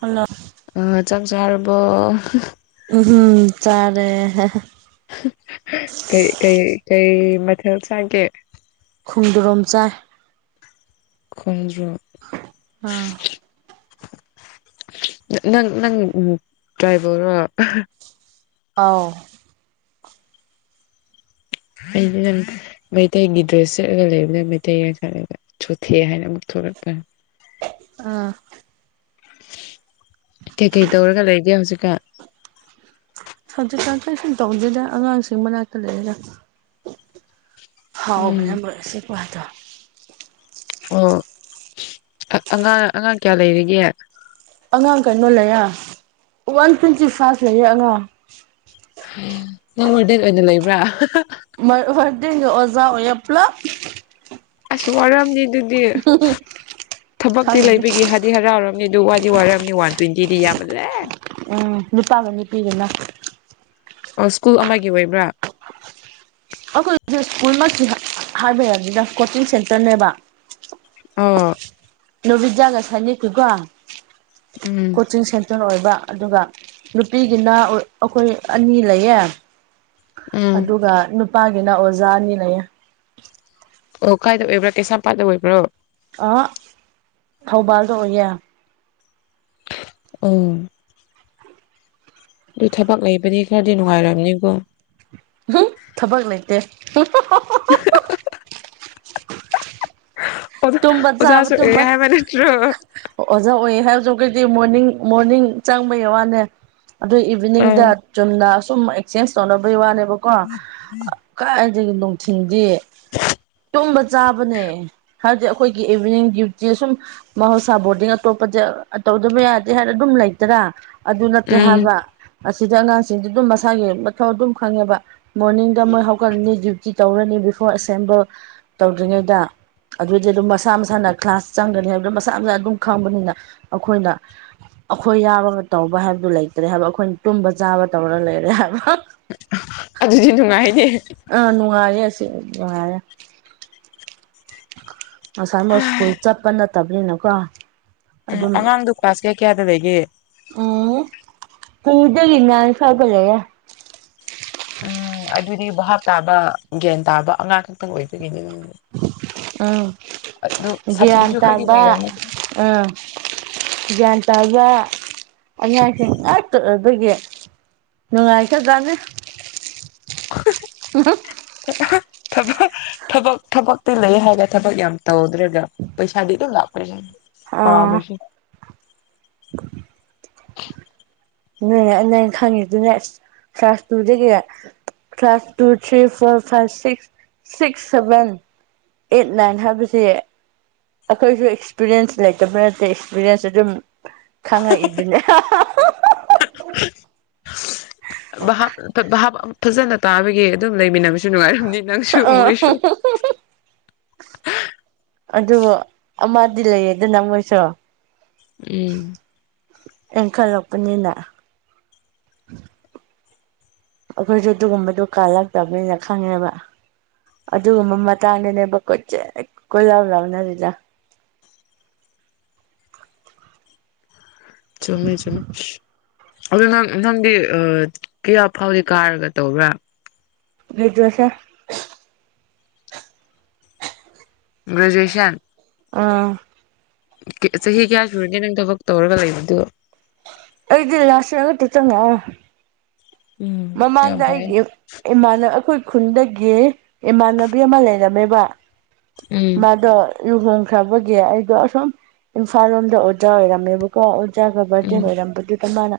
Hello ꯆꯥꯛ ꯆꯥꯔꯕꯣ ꯎꯝ ꯆꯥꯔꯦ ꯀꯩ ꯀꯩ ꯀꯩ ꯃꯊꯦꯜ ꯆꯥꯒꯦ ꯈꯣꯡꯗ꯭ꯔꯣꯝ ꯆꯥꯏ ꯈꯣꯡꯗ꯭ꯨꯔꯝ ꯑꯥ ꯅꯪ ꯅꯪ ꯗ꯭ꯔꯥꯏꯕꯔꯣ ꯑꯥꯎ [unintelligible] ꯃꯩꯇꯩꯒꯤ ꯗ꯭ꯔꯦꯁ ꯁꯦꯠꯂꯒ ꯂꯩꯕꯅꯦ ꯃꯩꯇꯩꯔ ꯈꯜꯂꯒ ꯆꯣꯠꯊꯦ ꯍꯥꯏꯅ ꯑꯃꯨꯛ ꯊꯣꯛꯂꯛꯄ ꯑꯥ ꯀꯩ ꯀꯩ ꯇꯧꯔꯒ ꯂꯩꯒꯦ ꯍꯧꯖꯤꯛꯀꯥ ꯍꯧꯖꯤꯛꯀꯥꯟ ꯀꯩꯁꯨꯝ ꯇꯧꯗꯦꯗ ꯑꯉꯥꯡꯁꯤꯡ ꯃꯅꯥꯛꯇ ꯂꯩꯌꯦꯗ ꯐꯥꯎꯕꯅ ꯎꯝ [unintelligible] ꯑꯣ ꯑꯥ ꯑꯉꯥꯡ ꯑꯉꯥꯡ ꯀꯌꯥ ꯂꯩꯔꯤꯒꯦ ꯑꯉꯥꯡ ꯀꯩꯅꯣ ꯂꯩꯌꯦ ꯋꯥꯟ ꯇ꯭ꯋꯦꯟꯇꯤ ꯐꯥꯏꯚ ꯂꯩꯌꯦ ꯑꯉꯥꯡ ꯅꯪ ꯋꯥꯔꯗꯦꯟ ꯑꯣꯏꯅ ꯂꯩꯕ꯭ꯔꯥ ꯃꯥ ꯋꯥꯔꯗꯦꯟꯒ ꯑꯣꯖꯥ ꯑꯣꯏꯌꯦ ꯄꯨꯂꯞ ꯑꯁ ꯋꯥꯔꯝꯅꯤ ꯑꯗꯨꯗꯤ ꯊꯕꯛꯇꯤ ꯈꯪꯗꯦꯗ ꯂꯩꯕꯒꯤ ꯍꯠ ꯗꯤ ꯍꯔꯥꯎꯔꯝꯅꯤ ꯗꯨ ꯋꯥꯗꯤ ꯋꯥꯔꯝꯅꯤ ꯋꯥꯟ ꯇ꯭ꯋꯦꯟꯇꯤꯗꯤ ꯌꯥꯝꯃꯜꯂꯦ ꯎꯝ ꯅꯨꯄꯥꯒ ꯅꯨꯄꯤꯒꯅ ꯑꯣ ꯁ꯭ꯀꯨꯜ ꯑꯃꯒꯤ ꯑꯣꯏꯕ꯭ꯔꯥ ꯑꯩꯈꯣꯏꯗꯨ ꯁ꯭ꯀꯨꯜꯃꯛꯇꯤ ꯍꯥ ꯍꯥꯏꯕ ꯌꯥꯗꯦꯗ ꯀꯣꯆꯤꯡ ꯁꯦꯟꯇꯔꯅꯦꯕ ꯑꯣ ꯅꯣꯚꯗ꯭ꯌꯥꯒ ꯁꯥꯏꯅꯤꯡꯀꯀꯣ ꯎꯝ ꯀꯣꯆꯤꯡ ꯁꯦꯟꯇꯔ ꯑꯣꯏꯕ ꯑꯗꯨꯒ ꯅꯨꯄꯤꯒꯤꯅ ꯑꯩꯈꯣꯏ ꯑꯅꯤ ꯂꯩꯌꯦ ꯎꯝ ꯑꯗꯨꯒ ꯅꯨꯄꯥꯒꯤꯅ ꯑꯣꯖꯥ ꯑꯅꯤ ꯂꯩꯌꯦ ꯑꯣ ꯀꯥꯏꯗ ꯑꯣꯏꯕ꯭ꯔꯥ ꯀꯩꯁꯥꯝꯄꯥꯠꯇ ꯑꯣꯏꯕ꯭ꯔꯣ ꯑꯍꯥ ꯊꯧꯕꯥꯜꯗ ꯑꯣꯏꯌꯦ ꯑꯣ ꯗꯨ ꯊꯕꯛ ꯂꯩꯕꯗꯤ ꯈꯔꯗꯤ ꯅꯨꯡꯉꯥꯏꯔꯝꯅꯤꯀꯣ ꯊꯕꯛ ꯂꯩꯇꯦ ꯑꯣꯖ ꯇꯨꯝꯕ ꯆꯥꯕ ꯑꯣꯖꯁꯨ ꯑꯣꯏꯌꯦ ꯇꯨꯝꯕ ꯍꯥꯏꯕ ꯅꯠꯇ꯭ꯔꯣ ꯑꯣꯖꯥ ꯑꯣꯏꯌꯦ ꯍꯥꯏꯕꯁꯨ ꯈꯣꯏꯗꯤ ꯃꯣꯔꯅꯤꯡ ꯃꯣꯔꯅꯤꯡ ꯆꯪꯕꯩ ꯋꯥꯅꯦ ꯑꯗꯨ ꯏꯚꯤꯅꯤꯡꯗ ꯎꯝ ꯆꯨꯝꯅ ꯑꯁꯨꯝ ꯑꯦꯛꯆꯦꯟꯁ ꯇꯧꯅꯕꯒꯤ ꯋꯥꯅꯦꯕꯀꯣ ꯀꯥꯏꯗꯒꯤ ꯅꯨꯡꯊꯤꯟꯗꯤ ꯇꯨꯝꯕ ꯆꯥꯕꯅꯦ ꯍꯥꯏꯕꯗꯤ ꯑꯩꯈꯣꯏꯒꯤ ꯏꯚꯤꯅꯤꯡ ꯗ꯭ꯌꯨꯇꯤ ꯁꯨꯝ ꯃꯍꯧꯁꯥ ꯕꯣꯔꯗꯤꯡ ꯑꯇꯣꯞꯄꯗꯤ ꯇꯧꯗꯕ ꯌꯥꯗꯦ ꯍꯥꯏꯔ ꯑꯗꯨꯝ ꯂꯩꯇꯔꯥ ꯑꯗꯨ ꯅꯠꯇꯦ ꯎꯝ ꯍꯥꯏꯕ ꯑꯁꯤꯗ ꯑꯉꯥꯡꯁꯤꯡꯗꯤ ꯗꯨꯝ ꯃꯁꯥꯒꯤ ꯃꯊꯧ ꯗꯨꯝ ꯈꯪꯉꯦꯕ ꯃꯣꯔꯅꯤꯡꯗ ꯃꯣꯏ ꯍꯧꯒꯠꯂꯅꯤ ꯗ꯭ꯌꯨꯇꯤ ꯇꯧꯔꯅꯤ ꯕꯤꯐꯣꯔ ꯑꯦꯁꯦꯝꯕꯜ ꯇꯧꯗ꯭ꯔꯤꯉꯩꯗ ꯑꯗꯨꯗꯤ ꯑꯗꯨꯝ ꯃꯁꯥ ꯃꯁꯥꯅ ꯀ꯭ꯂꯥꯁ ꯆꯪꯒꯅꯤ ꯍꯥꯏꯕꯗꯨ ꯃꯁꯥ ꯃꯁꯥ ꯑꯗꯨꯝ ꯈꯪꯕꯅꯤꯅ ꯑꯩꯈꯣꯏꯅ ꯑꯩꯈꯣꯏ ꯌꯥꯎꯔꯒ ꯇꯧꯕ ꯍꯥꯏꯕꯗꯨ ꯂꯩꯇ꯭ꯔꯦ ꯍꯥꯏꯕ ꯑꯩꯈꯣꯏꯅ ꯇꯨꯝꯕ ꯆꯥꯕ ꯇꯧꯔꯒ ꯂꯩꯔꯦ ꯍꯥꯏꯕ ꯑꯗꯨꯗꯤ ꯅꯨꯡꯉꯥꯏꯅꯤ ꯑꯥ ꯅꯨꯡꯉꯥꯏꯌꯦ ꯑꯁꯤ ꯅꯨꯡꯉꯥꯏꯌꯦ ꯉꯁꯥꯏ ꯃꯣꯏ ꯁ꯭ꯀꯨꯜ ꯎꯝ ꯆꯠꯄ ꯅꯠꯇꯕꯅꯤꯅꯀꯣ ꯎꯝ ꯑꯉꯥꯡꯗꯣ ꯀ꯭ꯂꯥꯁ ꯀꯌꯥ ꯀꯌꯥꯗ ꯂꯩꯒꯦ ꯎꯝ ꯇꯨꯗꯒꯤ ꯅꯥꯏꯟ ꯐꯥꯎꯕ ꯂꯩꯌꯦ ꯎꯝ ꯑꯗꯨꯗꯤ ꯚꯥꯞ ꯇꯥꯕ ꯒ꯭ꯌꯥꯟ ꯇꯥꯕ ꯑꯉꯥꯡ ꯈꯛꯇꯪ ꯑꯣꯏꯕꯒꯤꯅꯦ ꯑꯧ ꯒ꯭ꯌꯥꯟ ꯁꯥꯊꯤꯕꯁꯨ ꯈꯔꯗꯤ ꯇꯥꯕ ꯂꯩꯔꯝꯅꯤ ꯑꯥ ꯒ꯭ꯌꯥꯟ ꯇꯥꯕ ꯑꯉꯥꯡꯁꯤꯡ ꯉꯥꯛꯇ ꯑꯣꯏꯕꯒꯤ ꯅꯨꯡꯉꯥꯏꯈ꯭ꯔꯖꯥꯠꯅꯦ [unintelligible] ꯊꯕꯛ ꯊꯕꯛ ꯊꯕꯛꯇꯤ ꯂꯩꯌꯦ ꯍꯥꯏꯔꯒ ꯊꯕꯛ ꯌꯥꯝ ꯇꯧꯗ꯭ꯔꯦꯒ ꯄꯩꯁꯥꯗꯤ ꯑꯗꯨꯝ ꯂꯥꯛꯄ ꯑꯩꯁꯦ ꯑꯥ ꯄꯥꯝꯃꯦꯁꯤ ꯅꯣꯏ ꯑꯩ ꯅꯩ ꯈꯪꯉꯤꯗꯨꯅꯦ ꯑꯁ ꯀ꯭ꯂꯥꯁ ꯇꯨꯗꯒꯤ class two three four five six six seven eight nine ꯍꯥꯏꯕꯁꯦ ꯑꯩꯈꯣꯏꯁꯨ ꯑꯦꯛꯁꯄꯤꯔꯤꯌꯦꯟꯁ ꯂꯩꯇꯕ ꯅꯠꯇꯦ ꯑꯦꯛꯁꯄꯤꯔꯤꯌꯦꯟꯁ ꯑꯗꯨꯝ ꯈꯪꯉꯛꯏꯗꯨꯅꯦ ꯚꯥꯞ ꯑꯇ ꯚꯥꯞ ꯐꯖꯅ ꯇꯥꯕꯒꯤ ꯑꯗꯨꯝ ꯂꯩꯃꯤꯟꯅꯕꯁꯨ ꯅꯨꯡꯉꯥꯏꯔꯝꯅꯤ ꯅꯪꯁꯨ ꯃꯣꯏꯁꯨ [unintelligible] ꯑꯗꯨꯕꯨ ꯑꯃꯗꯤ ꯂꯩꯌꯦꯗꯅ ꯃꯣꯏꯁꯨ ꯎꯝ ꯏꯟꯈꯠꯂꯛꯄꯅꯤꯅ ꯑꯩꯈꯣꯏꯁꯨ ꯑꯗꯨꯒꯨꯝꯕꯗꯣ ꯀꯥꯜꯂꯛꯇꯕꯅꯤꯅ ꯈꯪꯉꯦꯕ ꯑꯗꯨꯒꯨꯝꯕ ꯃꯇꯥꯡꯗꯨꯅꯦꯕ ꯀꯣꯏꯆꯠ ꯀꯣꯏꯂꯥꯎ ꯂꯥꯎꯅꯔꯤꯗꯣ ꯆꯨꯝꯃꯦ ꯆꯨꯝꯃꯦ ꯑꯗꯣ ꯅꯪ ꯅꯪꯗꯤ ꯑ ꯀ꯭ꯌꯥ ꯐꯥꯎꯗꯤ ꯀꯥꯔꯒ ꯇꯧꯕ꯭ꯔꯥ ꯒ꯭ꯔꯦꯖꯨꯌꯦꯁꯔ ꯒ꯭ꯔꯦꯖꯨꯌꯦꯁꯟ ꯑꯥ ꯀ ꯆꯍꯤ ꯀ꯭꯭ꯌꯥ ꯁꯨꯨꯔꯒꯦ ꯅꯪ ꯊꯕꯛ ꯇꯧꯔꯒ ꯂꯩꯕꯗꯨ ꯑꯩꯗꯤ ꯂꯥꯁ ꯏꯌꯔ ꯈꯛꯇ ꯆꯪꯃꯛꯑꯦ ꯎꯝ ꯌꯥꯝ ꯃꯃꯥꯡꯗ ꯐꯔꯦ ꯑꯩꯒꯤ ꯏ ꯏꯃꯥꯟ ꯑꯩꯈꯣꯏ ꯈꯨꯟꯗꯒꯤ ꯏꯃꯥꯟꯅꯕꯤ ꯑꯃ ꯂꯩꯔꯝꯃꯦꯕ ꯎꯝ ꯃꯥꯗꯣ ꯂꯨꯍꯣꯡꯈ꯭ꯔꯕꯒꯤ ꯑꯩꯗꯣ ꯑꯁꯨꯝ ꯏꯝꯐꯥꯜ ꯂꯣꯝꯗ ꯑꯣꯖꯥ ꯑꯣꯏꯔꯝꯃꯦꯕꯀꯣ ꯏꯆꯥꯒ ꯎꯝ ꯕꯥꯔꯗꯦꯟ ꯑꯣꯏꯔꯝꯕꯗꯨꯗ ꯃꯥꯅ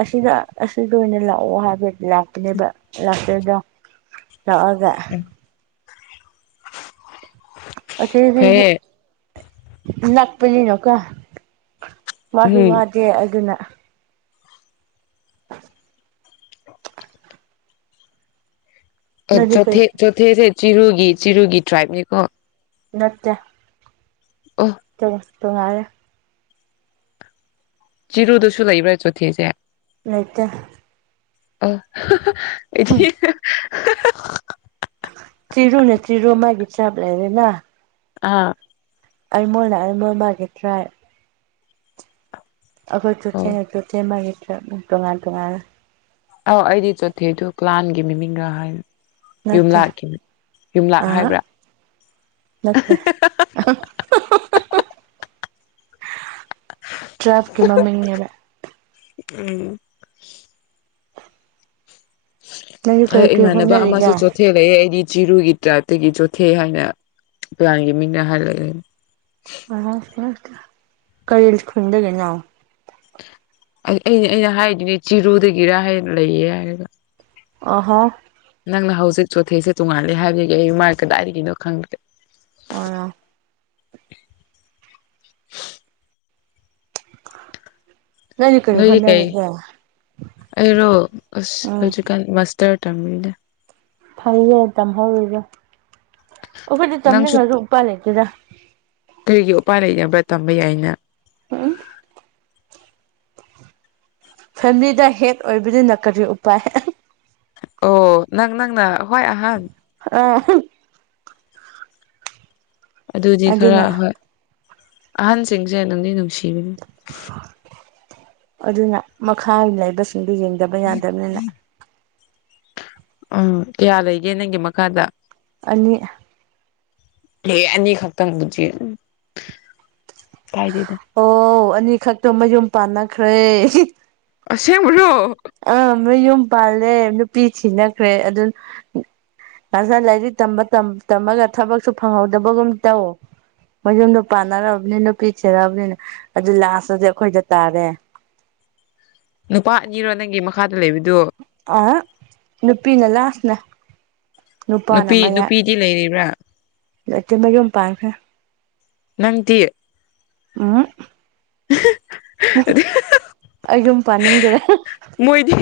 ꯑꯁꯤꯗ ꯑꯁꯤꯗ ꯑꯣꯏꯅ ꯂꯥꯛꯑꯣ ꯍꯥꯏꯕ ꯂꯥꯛꯀꯅꯦꯕ ꯂꯥꯛꯇꯗ ꯂꯥꯛꯑꯒ ꯎꯝ ꯑꯁꯤꯖꯤꯖꯨ ꯐꯩꯌꯦ ꯅꯛꯄꯅꯤꯅ ꯀꯣ ꯃꯥꯖꯨ ꯎꯝ ꯋꯥꯗꯦ ꯑꯗꯨꯅ [inaudible] ꯑꯦ ꯅꯪꯗꯤ ꯀꯩ ꯆꯣꯊꯦ ꯆꯣꯊꯦꯁꯦ ꯆꯤꯔꯨꯒꯤ ꯆꯤꯔꯨꯒꯤ ꯇ꯭ꯔꯥꯏꯕꯅꯤꯀꯣ ꯅꯠꯇꯦ ꯑꯣ [unintelligible] ꯇꯨꯉꯥꯏꯔꯦ ꯆꯤꯔꯨꯗꯁꯨ ꯂꯩꯕ꯭ꯔꯥ ꯆꯣꯊꯦꯖꯦ ꯂꯩꯇꯦ ꯑꯦ [unintelligible] ꯆꯤꯔꯨꯅ ꯆꯤꯔꯨ ꯃꯥꯒꯤ ꯇꯥꯏꯕ ꯂꯩꯔꯦꯅ ꯑꯥ ꯑꯩꯃꯣꯟꯅ ꯑꯩꯃꯣꯟ ꯃꯥꯒꯤ ꯇ꯭ꯔꯥꯏꯕ ꯑꯈꯣꯏ ꯑꯣ ꯆꯣꯊꯦ ꯆꯣꯊꯦ ꯃꯥꯒꯤ ꯇ꯭ꯔꯥꯏꯕꯅꯦ ꯇꯣꯉꯥꯟ ꯇꯉꯥꯟꯂꯦ ꯑꯥꯎ ꯑꯩꯗꯤ ꯆꯣꯊꯦꯗꯣ ꯀ꯭ꯂꯥꯟꯒꯤ ꯃꯤꯃꯤꯡꯒ ꯍꯥꯏꯅꯤ ꯅꯠꯇꯦ ꯌꯨꯝꯂꯥꯛꯀꯤꯅꯤ ꯌꯨꯝꯂꯥꯛ ꯑꯥ ꯍꯥꯏꯕ꯭ꯔꯥ ꯅꯠꯇꯦ ꯇ꯭ꯔꯥꯏꯞꯀꯤ ꯃꯃꯤꯡꯅꯦꯕ ꯎꯝ ꯅꯪꯗꯤ ꯀꯔꯤ ꯑꯩ ꯀꯔꯤ ꯏꯃꯥꯟꯅꯕ ꯑꯃꯁꯨ ꯍꯣꯠꯅꯔꯤꯒꯦ ꯆꯣ ꯊꯦꯛꯂꯛꯑꯦ ꯑꯩꯗꯤ ꯆꯤꯔꯨꯒꯤ ꯇ꯭ꯔꯥꯏꯞꯇꯒꯤ ꯆꯣꯊꯦ ꯍꯥꯏꯅ ꯄꯤꯌꯂꯤꯒꯤ ꯃꯤꯡꯅ ꯍꯥꯏꯂꯛꯑꯦ ꯀꯔꯤ ꯈꯨꯟꯗꯒꯤꯅꯣ ꯑꯩ ꯑꯩꯅ ꯑꯩꯅ ꯍꯥꯏꯗꯨꯅꯤ ꯆꯤꯔꯨꯗꯒꯤꯔ ꯍꯥꯏ ꯂꯩꯌꯦ ꯍꯥꯏꯔꯒ ꯑꯣꯍꯣ ꯅꯪꯅ ꯍꯧꯖꯤꯛ ꯆꯣꯠꯊꯦꯁꯦ ꯇꯣꯡꯉꯥꯂꯦ ꯍꯥꯏꯕꯗꯒꯤ ꯑꯩ ꯃꯥꯏ ꯀꯗꯥꯏꯒꯤꯅꯣ ꯈꯪꯗ꯭ꯔꯦ [unintelligible] [inaudible] ꯀꯔꯤ ꯅꯣꯏꯗꯤ ꯀꯩ ꯍꯣꯠꯅꯔꯤꯒꯦ ꯑꯩꯔꯣ ꯑꯁ ꯎꯝ ꯍꯧꯖꯤꯛꯀꯥꯟ ꯃꯥꯁꯇꯔ ꯇꯝꯃꯤꯗ ꯐꯩꯌꯦ ꯇꯝꯍꯧꯔꯤꯗ ꯑꯈꯣꯏꯗꯤ ꯇꯝꯅꯤꯡꯉꯁꯨ ꯎꯄꯥꯥꯏ ꯂꯩꯇꯦꯗ ꯀꯩꯒꯤ ꯎꯄꯥꯏ ꯂꯩꯇꯕ꯭ꯔꯥ ꯇꯝꯕ ꯌꯥꯏꯅ [unintelligible] ꯐꯦꯝꯂꯤꯗ ꯍꯦꯠ ꯑꯣꯏꯕꯅꯤꯅ ꯀꯔꯤ ꯎꯄꯥꯏ ꯑꯣ ꯅꯪ ꯅꯪꯅ ꯈꯋꯥ꯭ꯏ ꯑꯍꯟ ꯑ ꯑꯗꯨꯗꯤ ꯈꯔ ꯑꯗꯨꯅ ꯍꯣꯏ ꯑꯍꯟꯁꯤꯡꯁꯦ ꯅꯨꯡꯗꯤ ꯅꯨꯡꯁꯤꯕꯅꯤ ꯑꯗꯨꯅ ꯃꯈꯥ ꯂꯩꯕꯁꯤꯡꯗꯨ ꯌꯦꯡꯗꯕ ꯌꯥꯗꯕꯅꯤꯅ ꯎꯝ ꯀꯌꯥ ꯂꯩꯒꯦ ꯅꯪꯒꯤ ꯃꯈꯥꯗ ꯑꯅꯤ ꯑꯦ ꯑꯅꯤꯈꯛꯇꯪꯕꯨꯖꯤ ꯀꯥꯏꯗꯦꯗ ꯑꯣ ꯑꯅꯤꯈꯛꯇꯣ ꯃꯌꯨꯝ ꯄꯥꯟꯅꯈ꯭ꯔꯦ ꯑꯁꯦꯡꯕꯔꯣ ꯑꯥ ꯃꯌꯨꯝ ꯄꯥꯜꯂꯦ ꯅꯨꯄꯤ ꯊꯤꯅꯈ꯭ꯔꯦ ꯑꯗꯨ ꯐꯖ ꯂꯥꯏꯔꯤꯛ ꯇꯝꯃ ꯇꯝ ꯇꯝꯃꯒ ꯊꯕꯛꯁꯨ ꯐꯪꯍꯧꯗꯕꯒꯨꯝ ꯇꯧ ꯃꯌꯨꯝꯗꯣ ꯄꯥꯥꯟꯅꯔꯅꯤ ꯅꯨꯄꯤ ꯊꯤꯔꯕꯅꯤꯅ ꯑꯗꯨ ꯂꯥꯁꯇꯗꯤ ꯑꯈꯣꯏꯗ ꯇꯥꯔꯦ ꯅꯨꯄꯥ ꯑꯅꯤꯔꯣ ꯅꯪꯒꯤ ꯃꯈꯥꯗ ꯂꯩꯕꯗꯨ ꯑꯍ ꯅꯨꯄꯤꯅ ꯂꯥꯁꯅꯦ ꯅꯨꯄꯤ ꯅꯨꯄꯤꯗꯤ ꯂꯩꯔꯤꯕ꯭ꯔꯥ ꯂꯩꯇꯦ ꯃꯌꯨꯝ ꯄꯥꯟꯈ꯭ꯔꯦ ꯅꯪꯗꯤ ꯎꯝ ꯑꯩ ꯌꯨꯝ ꯄꯥꯅꯤꯡꯗ꯭ꯔꯦ ꯃꯣꯏꯗꯤ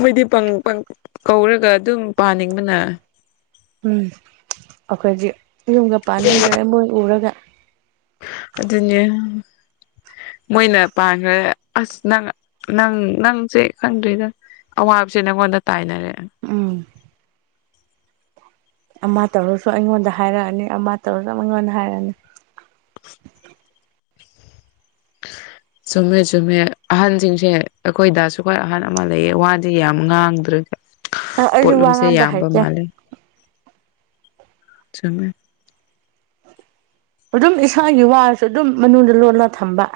ꯃꯣꯏꯗꯤ ꯄꯪ ꯄꯪ ꯀꯧꯔꯒ ꯑꯗꯨꯝ ꯄꯥꯅꯤꯡꯕꯅ ꯎꯝ ꯑꯈꯣꯏꯗꯤ ꯌꯨꯝꯒ ꯄꯥꯟꯅꯤꯡꯗꯔꯦ ꯃꯣꯏ ꯎꯔꯒ ꯑꯗꯨꯅꯤ ꯃꯣꯏꯅ ꯄꯥꯟꯈ꯭ꯔꯦ ꯑꯁ ꯅꯪ ꯅꯪ ꯅꯪꯁꯦ ꯈꯪꯗ꯭ꯔꯦꯗ ꯑꯋꯥꯕꯕꯁꯦ ꯅꯪꯉꯣꯟꯗ ꯇꯥꯏꯅꯔꯦ ꯎꯝ ꯑꯃ ꯇꯧꯔꯁꯨ ꯑꯩꯉꯣꯟꯗ ꯍꯥꯏꯔꯛꯑꯅꯤ ꯑꯃ ꯇꯧꯔꯁꯨ ꯑꯩꯉꯣꯟꯗ ꯍꯥꯏꯔꯛꯑꯅꯤ [inaudible] ꯆꯨꯝꯃꯦ ꯆꯨꯝꯃꯦ ꯑꯍꯟꯁꯤꯡꯁꯦ ꯑꯩꯈꯣꯏꯗꯁꯨꯈꯣꯏ ꯑꯍꯟ ꯑꯃ ꯂꯩꯌꯦ ꯋꯥꯗꯤ ꯌꯥꯝ ꯉꯥꯡꯗ꯭ꯔꯦ ꯑꯩꯁꯨ ꯋꯥ ꯄꯣꯠꯂꯨꯝꯁꯦ ꯉꯥꯡꯕ ꯌꯥꯝꯕ ꯍꯩꯇꯦ ꯃꯥꯜꯂꯦ ꯆꯨꯝꯃꯦ ꯑꯗꯨꯝ ꯏꯁꯥꯒꯤ ꯋꯥꯔꯁꯨ ꯑꯗꯨꯝ ꯃꯅꯨꯡꯗ ꯂꯣꯜꯂ ꯊꯝꯕ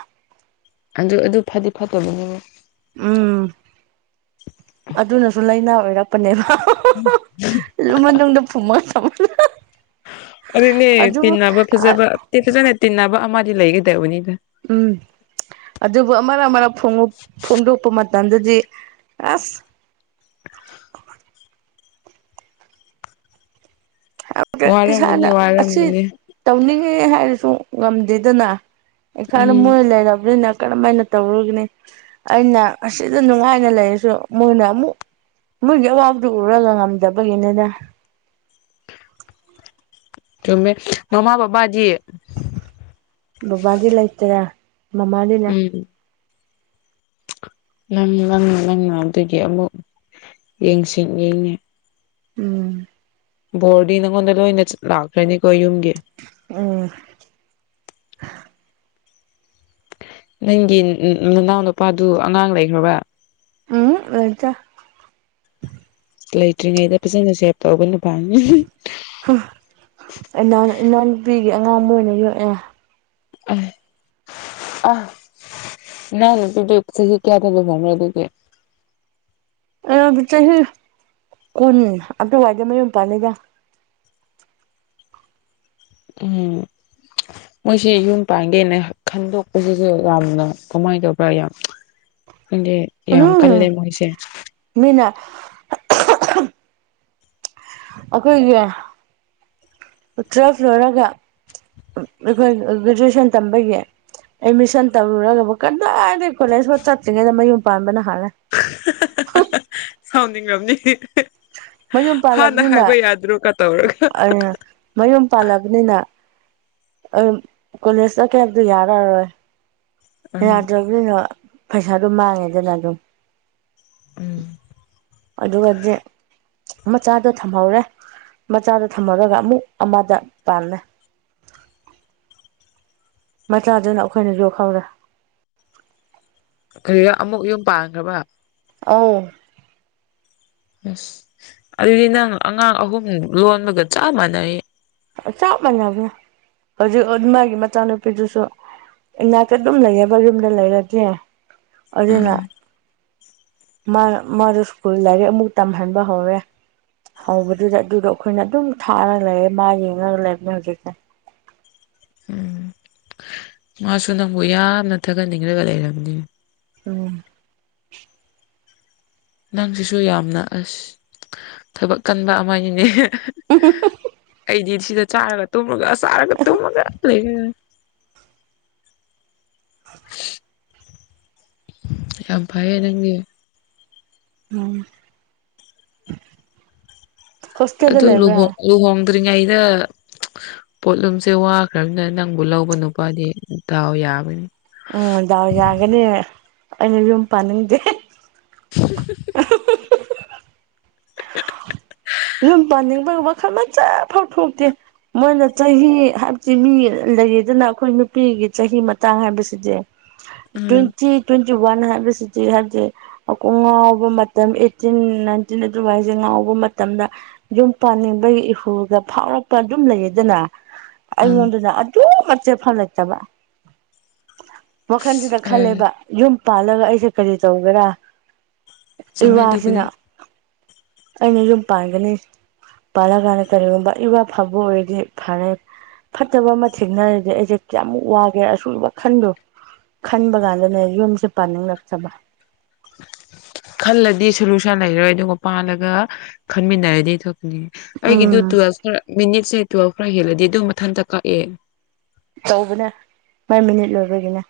ꯑꯗꯨ ꯑꯗꯨ ꯐꯗꯤ ꯐꯠꯇꯕꯅꯤꯅꯦ ꯎꯝ ꯑꯗꯨꯅꯁꯨ ꯂꯥꯏꯅꯥ ꯑꯣꯏꯔꯞ ꯄꯂꯦꯕ [unintelligible] ꯃꯅꯨꯡꯗ ꯐꯨꯃ ꯊꯝ [unintelligible] ꯑꯗꯨꯅꯦ ꯇꯤꯟꯅꯕ ꯐꯖꯥꯕ ꯐꯖꯅꯥ ꯇꯤꯟꯅꯕ ꯑꯃꯗꯤ ꯂꯩꯒꯗꯧꯕꯅꯤꯗ ꯎꯝ꯫ ꯑꯗꯨꯕꯨ ꯑꯃꯔꯛ ꯑꯃꯔꯛ ꯐꯣꯡꯗꯣꯛ ꯐꯣꯡꯗꯣꯛꯄ ꯃꯇꯝꯗꯗꯤ ꯑꯁ ꯒ ꯏꯁꯥꯅ ꯋꯥꯔꯝꯒꯅꯤ ꯑꯁꯤ ꯋꯥꯔꯝꯒꯅꯤ ꯇꯧꯅꯤꯡꯉꯤ ꯍꯥꯏꯔꯁꯨ ꯉꯝꯗꯦꯗꯅ ꯏꯁꯥꯗ ꯎꯝ ꯃꯣꯏ ꯂꯩꯔꯕꯅꯤꯅ ꯀꯔꯝꯃꯥꯏꯅ ꯇꯧꯔꯒꯨꯅꯤ ꯑꯩꯅ ꯑꯁꯤꯗ ꯅꯨꯡꯉꯥꯏꯅ ꯂꯩꯔꯁꯨ ꯃꯣꯏꯅ ꯑꯃꯨꯛ ꯃꯣꯏꯒꯤ ꯑꯋꯥꯕꯗꯨ ꯎꯔꯒ ꯉꯝꯗꯕꯒꯤꯅꯤꯅꯦ ꯆꯨꯝꯃꯦ ꯃꯃꯥ ꯕꯕꯥꯗꯤ ꯕꯕꯥꯗꯤ ꯂꯩꯇ꯭ꯔꯦ ꯃꯃꯥꯗꯤ ꯂꯩ ꯎꯝ ꯅꯪ ꯅꯪ ꯅꯪꯅ ꯑꯗꯨꯒꯤ ꯑꯃꯨꯛ ꯌꯦꯡꯁꯤ ꯌꯦꯡꯉꯦ ꯎꯝ꯫ ꯕꯣꯔꯗꯤ ꯅꯪꯉꯣꯟꯗ ꯂꯣꯏꯅ ꯆꯠ ꯂꯥꯛꯇꯣꯢꯅꯤꯀꯣ ꯌꯨꯝꯒꯤ ꯎꯝ꯫ ꯅꯪꯒꯤ ꯅꯅꯥꯎ ꯅꯨꯄꯥꯗꯨ ꯑꯉꯥꯡ ꯂꯩꯈ꯭ꯔꯥꯕ꯭ꯔꯥ ꯎꯝ ꯂꯩꯇꯦ ꯂꯩꯇ꯭ꯔꯤꯉꯩꯗ ꯐꯖꯅꯥ ꯁꯦꯞ ꯇꯧꯕ ꯅꯨꯄꯥꯅꯤ ꯍꯥ ꯏꯅꯥꯎ ꯏꯅꯥꯎꯅꯨꯄꯤꯒꯤ ꯑꯉꯥꯡ ꯑꯃ ꯑꯣꯏꯅ ꯌꯣꯛꯑꯦ ꯑꯥꯏ ꯑꯥ ꯏꯅꯥꯎ ꯅꯨꯄꯤꯗꯨ ꯆꯍꯤ ꯀꯌꯥꯗ ꯂꯨꯍꯣꯡꯔꯦ ꯑꯗꯨꯗꯤ ꯑꯌꯥꯝꯗ ꯆꯍꯤ ꯀꯨꯟ ꯑꯗꯨꯋꯥꯏꯗ ꯃꯌꯨꯝ ꯄꯥꯜꯂꯤꯗ ꯎꯝ꯫ ꯃꯣꯏꯁꯤ ꯌꯨꯝ ꯄꯥꯟꯒꯦꯅ ꯈꯟꯗꯣꯛꯄꯗꯁꯨ ꯌꯥꯝꯅ ꯀꯃꯥꯏ ꯇꯧꯕ꯭ꯔꯥ ꯌꯥꯝ ꯈꯪꯗꯦ ꯌꯥꯝ ꯀꯜꯂꯦ ꯃꯣꯏꯁꯦ ꯃꯤꯅꯥ ꯑꯩꯈꯣꯏꯒꯤ ꯎꯇ꯭ꯔꯥꯐ ꯂꯣꯏꯔꯒ ꯑꯈꫭꯏꯒꯤ ꯒ꯭ꯔꯥꯖꯨꯑꯦꯁꯟ ꯇꯝꯕꯒꯤ ꯑꯦꯗꯃꯤꯁꯟ ꯇꯧꯔꯨꯔꯒꯕꯨ ꯀꯗꯥꯏꯗꯒꯤ ꯀꯣꯂꯦꯖ ꯐꯥꯎ ꯆꯠꯇ꯭ꯔꯤꯉꯩꯗ ꯃꯌꯨꯝ ꯄꯥꯟꯕꯅ ꯍꯥꯜꯂꯦ ꯍꯨꯝ ꯁꯥꯎꯅꯤꯡꯉꯕꯅꯤ ꯃꯌꯨꯝ ꯍꯥꯟꯅ ꯄꯥꯜꯂꯕꯅꯤꯅ ꯍꯥꯏꯕ ꯌꯥꯗ꯭ꯔꯣꯒ ꯇꯧꯔꯒ ꯃꯌꯨꯝ ꯄꯜꯂꯥꯕꯅꯤꯅ ꯑꯥꯝ ꯀꯣꯂꯦꯖ ꯆꯠꯀꯦ ꯍꯥꯏꯕꯗꯨ ꯌꯥꯔꯔꯣꯏ ꯎꯝ ꯌꯥꯗ꯭ꯔꯥꯕꯅꯤꯅ ꯄꯩꯁꯥꯗꯣ ꯃꯥꯡꯉꯦꯗꯅ ꯑꯗꯨꯝ ꯎꯝ ꯑꯗꯨꯒꯗꯤ ꯃꯆꯥꯗꯣ ꯊꯝꯍꯧꯔꯦ ꯃꯆꯥꯗꯣ ꯊꯝꯍꯧꯔꯒ ꯑꯃꯨꯛ ꯑꯃꯗ ꯄꯥꯜꯂꯦ ꯃꯆꯥꯗꯨꯅ ꯑꯩꯈꯣꯏꯅ ꯌꯣꯛꯍꯧꯔꯦ ꯀꯔꯤꯔ ꯑꯃꯨꯛ ꯌꯨꯝ ꯄꯥꯟꯈ꯭ꯔꯥꯕ ꯑꯥꯎ ꯑꯁ ꯑꯗꯨꯗꯤ ꯅꯪ ꯑꯉꯥꯡ ꯑꯍꯨꯝ ꯂꯣꯟꯕꯒ ꯆꯞ ꯃꯥꯟꯅꯔꯦ ꯆꯞ ꯃꯥꯟꯅꯕꯅꯦ ꯍꯧꯖꯤꯛ ꯃꯥꯒꯤ ꯃꯆꯥꯅꯨꯄꯤꯗꯨꯁꯨ ꯏꯅꯥꯛꯇ ꯑꯗꯨꯝ ꯂꯩꯌꯦꯕ ꯌꯨꯝꯗ ꯂꯩꯔꯗꯤ ꯑꯗꯨꯅ ꯎꯝ ꯃꯥ ꯃꯥꯗꯣ ꯁ꯭ꯀꯨꯜ ꯂꯥꯏꯔꯤꯛ ꯑꯃꯨꯛ ꯇꯝꯍꯟꯕ ꯍꯧꯔꯦ ꯍꯧꯕꯗꯨꯗ ꯑꯗꯨꯗꯣ ꯑꯩꯈꯣꯏꯅ ꯑꯗꯨꯝ ꯊꯥꯔꯒ ꯂꯩꯔꯦ ꯃꯥ ꯌꯦꯡꯉꯒ ꯂꯩꯕꯅꯦ ꯍꯧꯖꯤꯛꯁꯦ ꯎꯝ ꯃꯥꯁꯨ ꯅꯪꯕꯨ ꯌꯥꯝꯅ ꯊꯥꯒꯠꯅꯤꯡꯂꯒ ꯂꯩꯔꯕꯅꯤ ꯎꯝ꯫ ꯅꯪꯁꯤꯁꯨ ꯌꯥꯝꯅ ꯑꯁ ꯊꯕꯛ ꯀꯟꯕ ꯑꯃꯅꯤꯅꯦ [inaudible] ꯑꯩꯗꯤ ꯁꯤꯗ ꯆꯥꯔꯒ ꯇꯨꯝꯃꯒ ꯑꯁ ꯆꯥꯔꯒ ꯇꯨꯝꯃꯒ ꯂꯩꯕ ꯅꯨꯡꯉꯥꯏ [inaudible] ꯌꯥꯝ ꯐꯩꯌꯦ ꯅꯪꯗꯤ꯫ ꯎꯝ ꯍꯣꯁꯇꯦꯜꯗ ꯑꯗꯨ ꯂꯨꯍꯣꯡ ꯂꯩꯕ꯭ꯔꯥ ꯂꯨꯍꯣꯡꯗ꯭ꯔꯤꯉꯩꯗ꯫ ꯄꯣꯠꯂꯨꯝꯁꯦ ꯋꯥꯈ꯭ꯔꯕꯅꯤꯅ ꯅꯪꯕꯨ ꯂꯧꯕ ꯅꯨꯄꯥꯗꯤ ꯗꯥꯥꯎ ꯌꯥꯕꯅꯤ꯫ ꯎꯝ ꯗꯥꯎ ꯌꯥꯒꯅꯤ꯫ ꯑꯩꯅ ꯌꯨꯝ ꯄꯥꯅꯤꯡꯗꯦ꯫ [inaudible] ꯌꯨꯝ ꯄꯥꯅꯤꯡꯕꯒꯤ ꯋꯥꯈꯜ ꯃꯆꯦꯠ ꯐꯥꯎ ꯊꯣꯛꯇꯦ꯫ ꯃꯣꯏꯅ ꯆꯍꯤ ꯍꯥꯏꯕꯗꯤ ꯃꯤ ꯂꯩꯔꯤꯗꯅ ꯑꯩꯈꯣꯏ ꯅꯨꯄꯤꯒꯤ ꯆꯍꯤ ꯃꯇꯥꯡ ꯍꯥꯏꯕꯁꯤꯗꯤ꯫ ꯎꯝ ꯇ꯭ꯋꯦꯟꯇꯤ ꯇ꯭ꯋꯦꯟꯇꯤ ꯋꯥꯟ ꯍꯥꯏꯕꯁꯤꯗꯤ ꯍꯥꯏꯕꯗꯤ ꯑꯀꯣ ꯉꯥꯎꯕ ꯃꯇꯝ ꯑꯩꯠꯇꯤꯟ ꯅꯥꯏꯟꯇꯤꯟ ꯑꯗꯨꯋꯥꯏꯁꯦ ꯉꯥꯎꯕ ꯃꯇꯝꯗ ꯌꯨꯝ ꯄꯥꯅꯤꯡꯕꯒꯤ ꯏꯍꯨꯜ ꯐꯥꯎꯔꯛꯄ ꯑꯗꯨꯝ ꯂꯩꯌꯦꯗꯅ꯫ ꯎꯝ ꯑꯩꯉꯣꯟꯗꯅ ꯑꯗꯨ ꯃꯆꯦꯠ ꯐꯥꯎ ꯂꯩꯇꯕ꯫ ꯋꯥꯈꯟꯁꯤꯗ ꯑꯦ ꯈꯜꯂꯦꯕ ꯌꯨꯝ ꯄꯥꯜꯂꯒ ꯑꯩꯁꯦ ꯀꯔꯤ ꯇꯧꯒꯦꯔꯥ꯫ ꯆꯨꯝꯃꯦ ꯑꯗꯨꯕꯨꯗꯤ ꯏꯋꯥꯁꯤꯅ ꯑꯩꯅ ꯌꯨꯝ ꯄꯥꯟꯒꯅꯤ ꯄꯥꯜꯂ ꯀꯥꯟꯗ ꯀꯔꯤꯒꯨꯝꯕ ꯏꯋꯥ ꯐꯕ ꯑꯣꯏꯔꯗꯤ ꯐꯔꯦ ꯐꯠꯇꯕ ꯑꯃ ꯊꯦꯡꯅꯔꯗꯤ ꯑꯩꯁꯦ ꯀꯌꯥꯃꯨꯛ ꯋꯥꯒꯦꯔ ꯑꯁꯨꯝꯕ ꯈꯟꯕꯗꯣ ꯈꯟꯕ ꯀꯥꯟꯗꯅꯦ ꯌꯨꯝꯁꯦ ꯄꯥꯟꯅꯤꯡꯂꯛꯇꯕ꯫ [inaudible] ꯈꯜꯂꯗꯤ ꯁꯣꯂꯨꯁꯟ ꯂꯩꯔꯣꯏ ꯑꯗꯨꯒ ꯄꯥꯜꯂꯒ ꯈꯟꯃꯤꯟꯅꯔꯗꯤ ꯊꯣꯛꯀꯅꯤ꯫ ꯑꯩꯒꯤꯗꯨ ꯎꯝ ꯇꯨꯋꯦꯜꯐ ꯈꯔ ꯃꯤꯅꯤꯠꯁꯦ ꯇꯨꯋꯜꯐ ꯈꯔ ꯍꯦꯜꯂꯗꯤ ꯑꯗꯨꯝ ꯃꯊꯟꯇ ꯀꯛꯑꯦ꯫ ꯇꯧꯕꯅꯦ ꯃꯣꯏ ꯃꯤꯅꯤꯠ ꯂꯣꯏꯕꯒꯤꯅꯦ꯫